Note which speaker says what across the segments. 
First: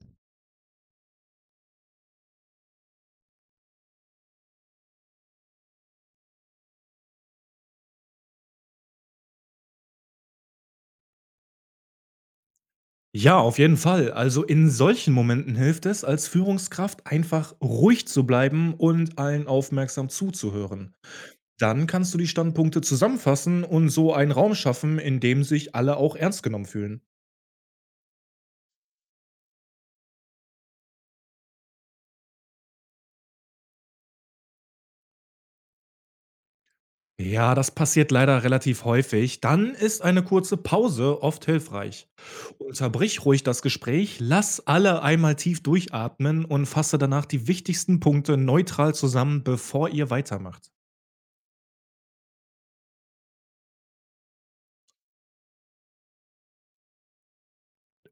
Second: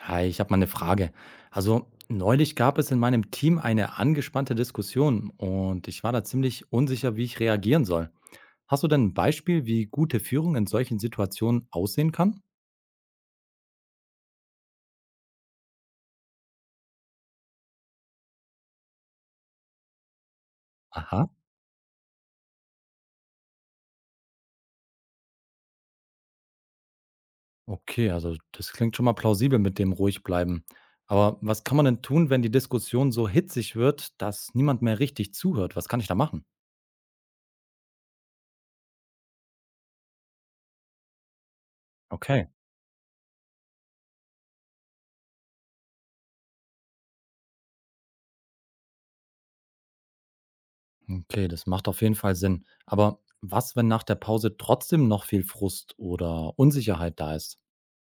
Speaker 1: Hi, ich habe mal eine Frage. Also, neulich gab es in meinem Team eine angespannte Diskussion und ich war da ziemlich unsicher, wie ich reagieren soll. Hast du denn ein Beispiel, wie gute Führung in solchen Situationen aussehen kann?
Speaker 2: Ja, auf jeden Fall. Also in solchen Momenten hilft es, als Führungskraft einfach ruhig zu bleiben und allen aufmerksam zuzuhören.
Speaker 1: Aha,
Speaker 2: Dann kannst du die Standpunkte zusammenfassen und so einen Raum schaffen, in dem sich alle auch ernst genommen fühlen.
Speaker 1: okay, also das klingt schon mal plausibel mit dem ruhig bleiben. Aber was kann man denn tun, wenn die Diskussion so hitzig wird, dass niemand mehr richtig zuhört? Was kann ich da machen?
Speaker 2: Ja, das passiert leider relativ häufig. Dann ist eine kurze Pause oft hilfreich.
Speaker 1: Okay,
Speaker 2: Unterbrich ruhig das Gespräch, lass alle einmal tief durchatmen und fasse danach die wichtigsten Punkte neutral zusammen, bevor ihr weitermacht.
Speaker 1: okay, das macht auf jeden Fall Sinn. Aber was, wenn nach der Pause trotzdem noch viel Frust oder Unsicherheit da ist?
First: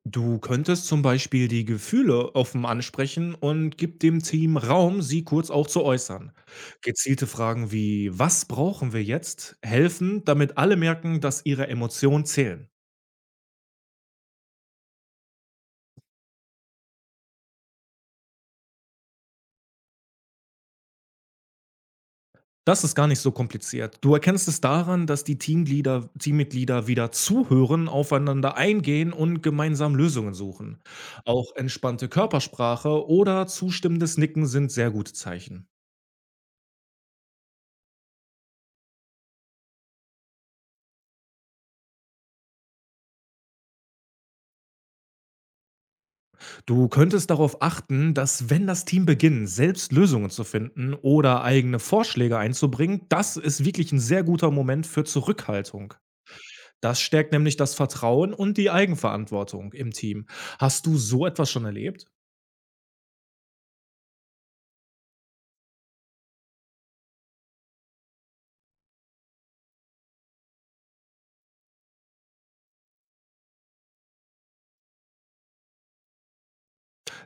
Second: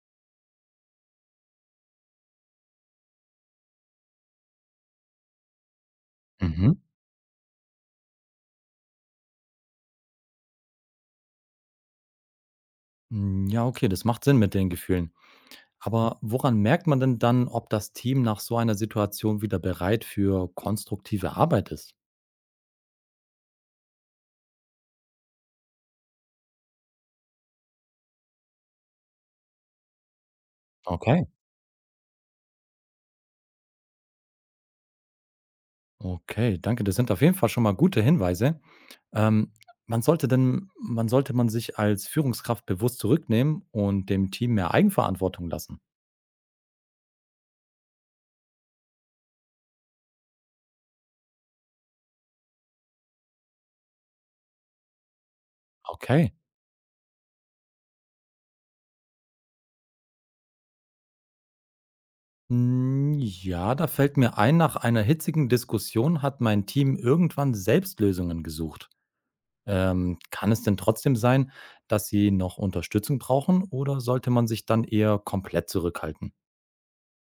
Speaker 2: Du könntest zum Beispiel die Gefühle offen ansprechen und gib dem Team Raum, sie kurz auch zu äußern.
Speaker 1: Mhm.
Speaker 2: Gezielte Fragen wie Was brauchen wir jetzt? Helfen, damit alle merken, dass ihre Emotionen zählen.
Speaker 1: Hm, ja, okay, das macht Sinn mit den Gefühlen. Aber woran merkt man denn dann, ob das Team nach so einer Situation wieder bereit für konstruktive Arbeit ist?
Speaker 2: Das ist gar nicht so kompliziert. Du erkennst es daran, dass die Teammitglieder wieder zuhören, aufeinander eingehen und gemeinsam Lösungen suchen.
Speaker 1: Okay.
Speaker 2: Auch entspannte Körpersprache oder zustimmendes Nicken sind sehr gute Zeichen.
Speaker 1: Okay, danke. Das sind auf jeden Fall schon mal gute Hinweise. Ähm, man sollte man sich als Führungskraft bewusst zurücknehmen und dem Team mehr Eigenverantwortung lassen.
Speaker 2: Du könntest darauf achten, dass wenn das Team beginnt, selbst Lösungen zu finden oder eigene Vorschläge einzubringen, das ist wirklich ein sehr guter Moment für Zurückhaltung.
Speaker 1: Okay.
Speaker 2: Das stärkt nämlich das Vertrauen und die Eigenverantwortung im Team. Hast du so etwas schon erlebt?
Speaker 1: Hm, ja, da fällt mir ein, nach einer hitzigen Diskussion hat mein Team irgendwann selbst Lösungen gesucht. Kann es denn trotzdem sein, dass sie noch Unterstützung brauchen oder sollte man sich dann eher komplett zurückhalten?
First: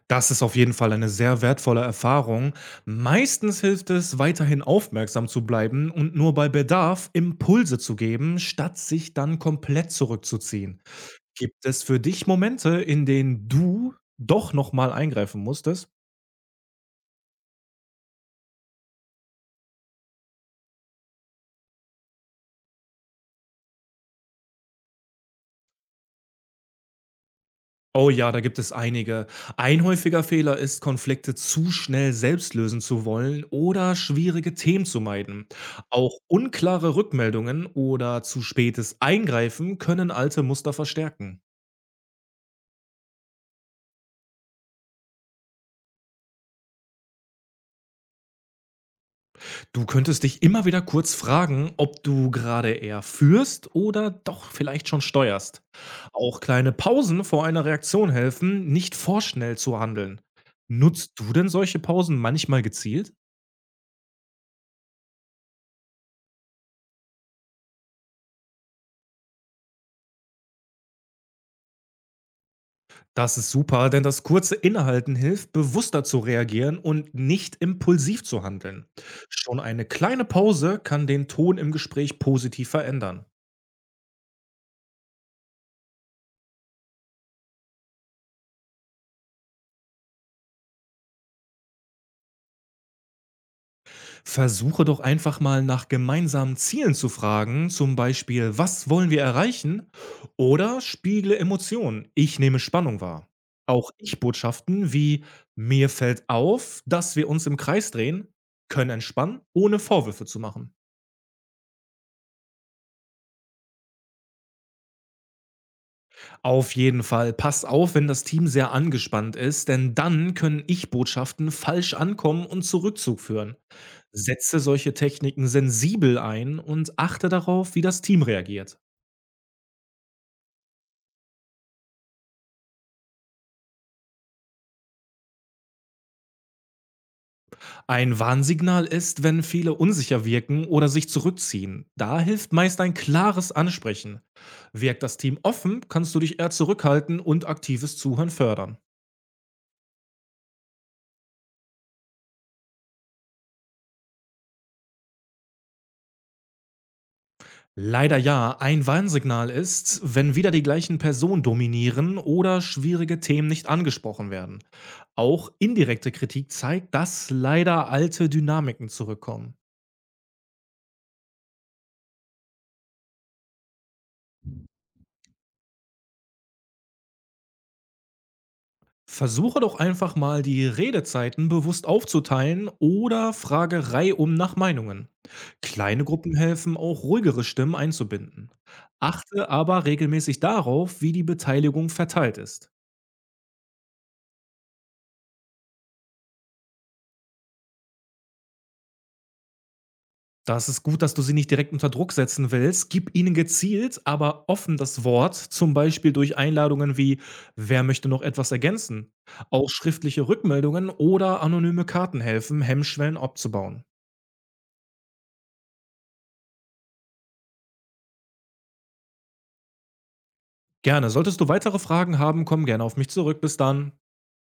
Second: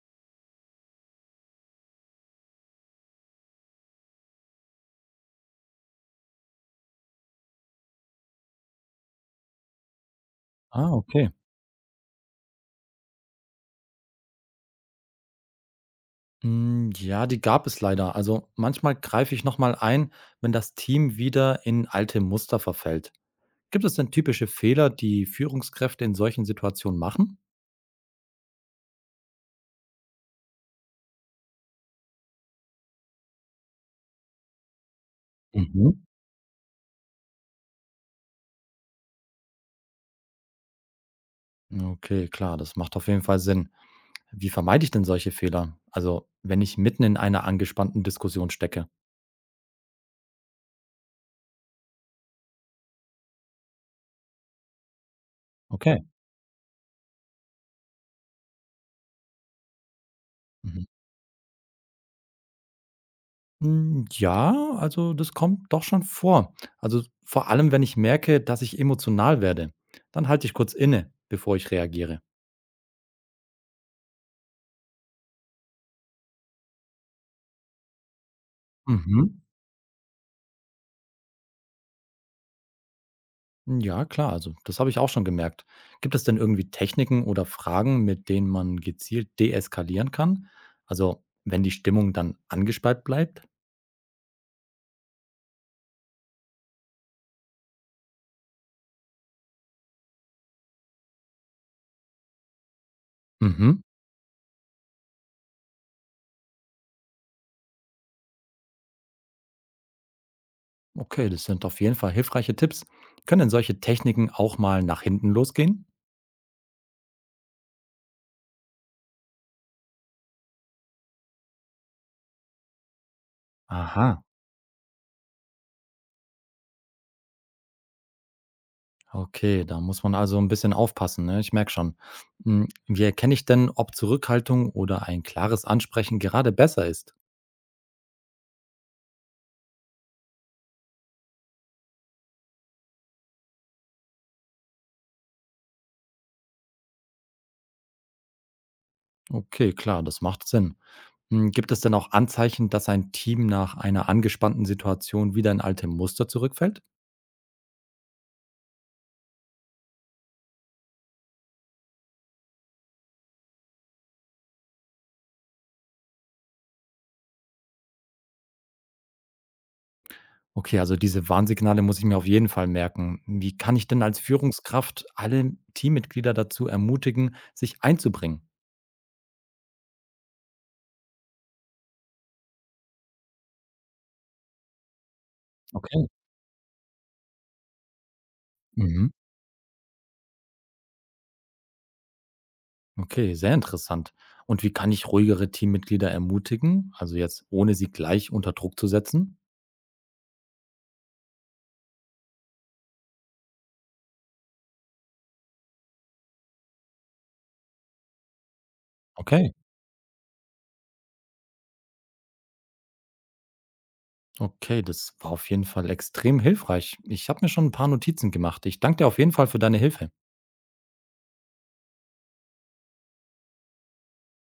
Speaker 2: Das ist auf jeden Fall eine sehr wertvolle Erfahrung. Meistens hilft es, weiterhin aufmerksam zu bleiben und nur bei Bedarf Impulse zu geben, statt sich dann komplett zurückzuziehen.
Speaker 1: Ah, okay.
Speaker 2: Gibt es für dich Momente, in denen du doch noch mal eingreifen musstest?
Speaker 1: Hm, ja, die gab es leider. Also manchmal greife ich nochmal ein, wenn das Team wieder in alte Muster verfällt. Gibt es denn typische Fehler, die Führungskräfte in solchen Situationen machen?
Speaker 2: Oh ja, da gibt es einige. Ein häufiger Fehler ist, Konflikte zu schnell selbst lösen zu wollen oder schwierige Themen zu meiden.
Speaker 1: Mhm.
Speaker 2: Auch unklare Rückmeldungen oder zu spätes Eingreifen können alte Muster verstärken.
Speaker 1: Okay, klar, das macht auf jeden Fall Sinn. Wie vermeide ich denn solche Fehler? Also, wenn ich mitten in einer angespannten Diskussion stecke.
Speaker 2: Du könntest dich immer wieder kurz fragen, ob du gerade eher führst oder doch vielleicht schon steuerst.
Speaker 1: Okay.
Speaker 2: Auch kleine Pausen vor einer Reaktion helfen, nicht vorschnell zu handeln.
Speaker 1: Mhm.
Speaker 2: Nutzt du denn solche Pausen manchmal gezielt?
Speaker 1: Hm, ja, also das kommt doch schon vor. Also vor allem, wenn ich merke, dass ich emotional werde, dann halte ich kurz inne, bevor ich reagiere.
Speaker 2: Das ist super, denn das kurze Innehalten hilft, bewusster zu reagieren und nicht impulsiv zu handeln.
Speaker 1: Mhm.
Speaker 2: Schon eine kleine Pause kann den Ton im Gespräch positiv verändern.
Speaker 1: Ja, klar, also das habe ich auch schon gemerkt. Gibt es denn irgendwie Techniken oder Fragen, mit denen man gezielt deeskalieren kann? Also wenn die Stimmung dann angespannt bleibt?
Speaker 2: Versuche doch einfach mal nach gemeinsamen Zielen zu fragen, zum Beispiel, was wollen wir erreichen? Oder spiegle Emotionen, ich nehme Spannung wahr.
Speaker 1: Mhm.
Speaker 2: Auch Ich-Botschaften wie, mir fällt auf, dass wir uns im Kreis drehen, können entspannen, ohne Vorwürfe zu machen.
Speaker 1: Okay, das sind auf jeden Fall hilfreiche Tipps. Können denn solche Techniken auch mal nach hinten losgehen?
Speaker 2: Auf jeden Fall, passt auf, wenn das Team sehr angespannt ist, denn dann können Ich-Botschaften falsch ankommen und zu Rückzug führen.
Speaker 1: Aha.
Speaker 2: Setze solche Techniken sensibel ein und achte darauf, wie das Team reagiert.
Speaker 1: Okay, da muss man also ein bisschen aufpassen, ne? Ich merke schon. Hm, wie erkenne ich denn, ob Zurückhaltung oder ein klares Ansprechen gerade besser ist?
Speaker 2: Ein Warnsignal ist, wenn viele unsicher wirken oder sich zurückziehen. Da hilft meist ein klares Ansprechen. Wirkt das Team offen, kannst du dich eher zurückhalten und aktives Zuhören fördern.
Speaker 1: Okay, klar, das macht Sinn. Hm, gibt es denn auch Anzeichen, dass ein Team nach einer angespannten Situation wieder in alte Muster zurückfällt?
Speaker 2: Leider ja, ein Warnsignal ist, wenn wieder die gleichen Personen dominieren oder schwierige Themen nicht angesprochen werden. Auch indirekte Kritik zeigt, dass leider alte Dynamiken zurückkommen.
Speaker 1: Okay, also diese Warnsignale muss ich mir auf jeden Fall merken. Wie kann ich denn als Führungskraft alle Teammitglieder dazu ermutigen, sich einzubringen?
Speaker 2: Versuche doch einfach mal die Redezeiten bewusst aufzuteilen oder frage reihum nach Meinungen. Kleine
Speaker 1: Okay.
Speaker 2: Gruppen helfen auch ruhigere Stimmen einzubinden.
Speaker 1: Mhm.
Speaker 2: Achte aber regelmäßig darauf, wie die Beteiligung verteilt ist.
Speaker 1: Okay, sehr interessant. Und wie kann ich ruhigere Teammitglieder ermutigen? Also jetzt ohne sie gleich unter Druck zu setzen?
Speaker 2: Das ist gut, dass du sie nicht direkt unter Druck setzen willst. Gib ihnen gezielt, aber offen das Wort, zum Beispiel durch Einladungen wie Wer möchte noch etwas ergänzen?
Speaker 1: Okay,
Speaker 2: Auch schriftliche Rückmeldungen oder anonyme Karten helfen, Hemmschwellen abzubauen.
Speaker 1: Okay, das war auf jeden Fall extrem hilfreich. Ich habe mir schon ein paar Notizen gemacht. Ich danke dir auf jeden Fall für deine Hilfe.
Speaker 2: Gerne. Solltest du weitere Fragen haben, komm gerne auf mich zurück. Bis dann.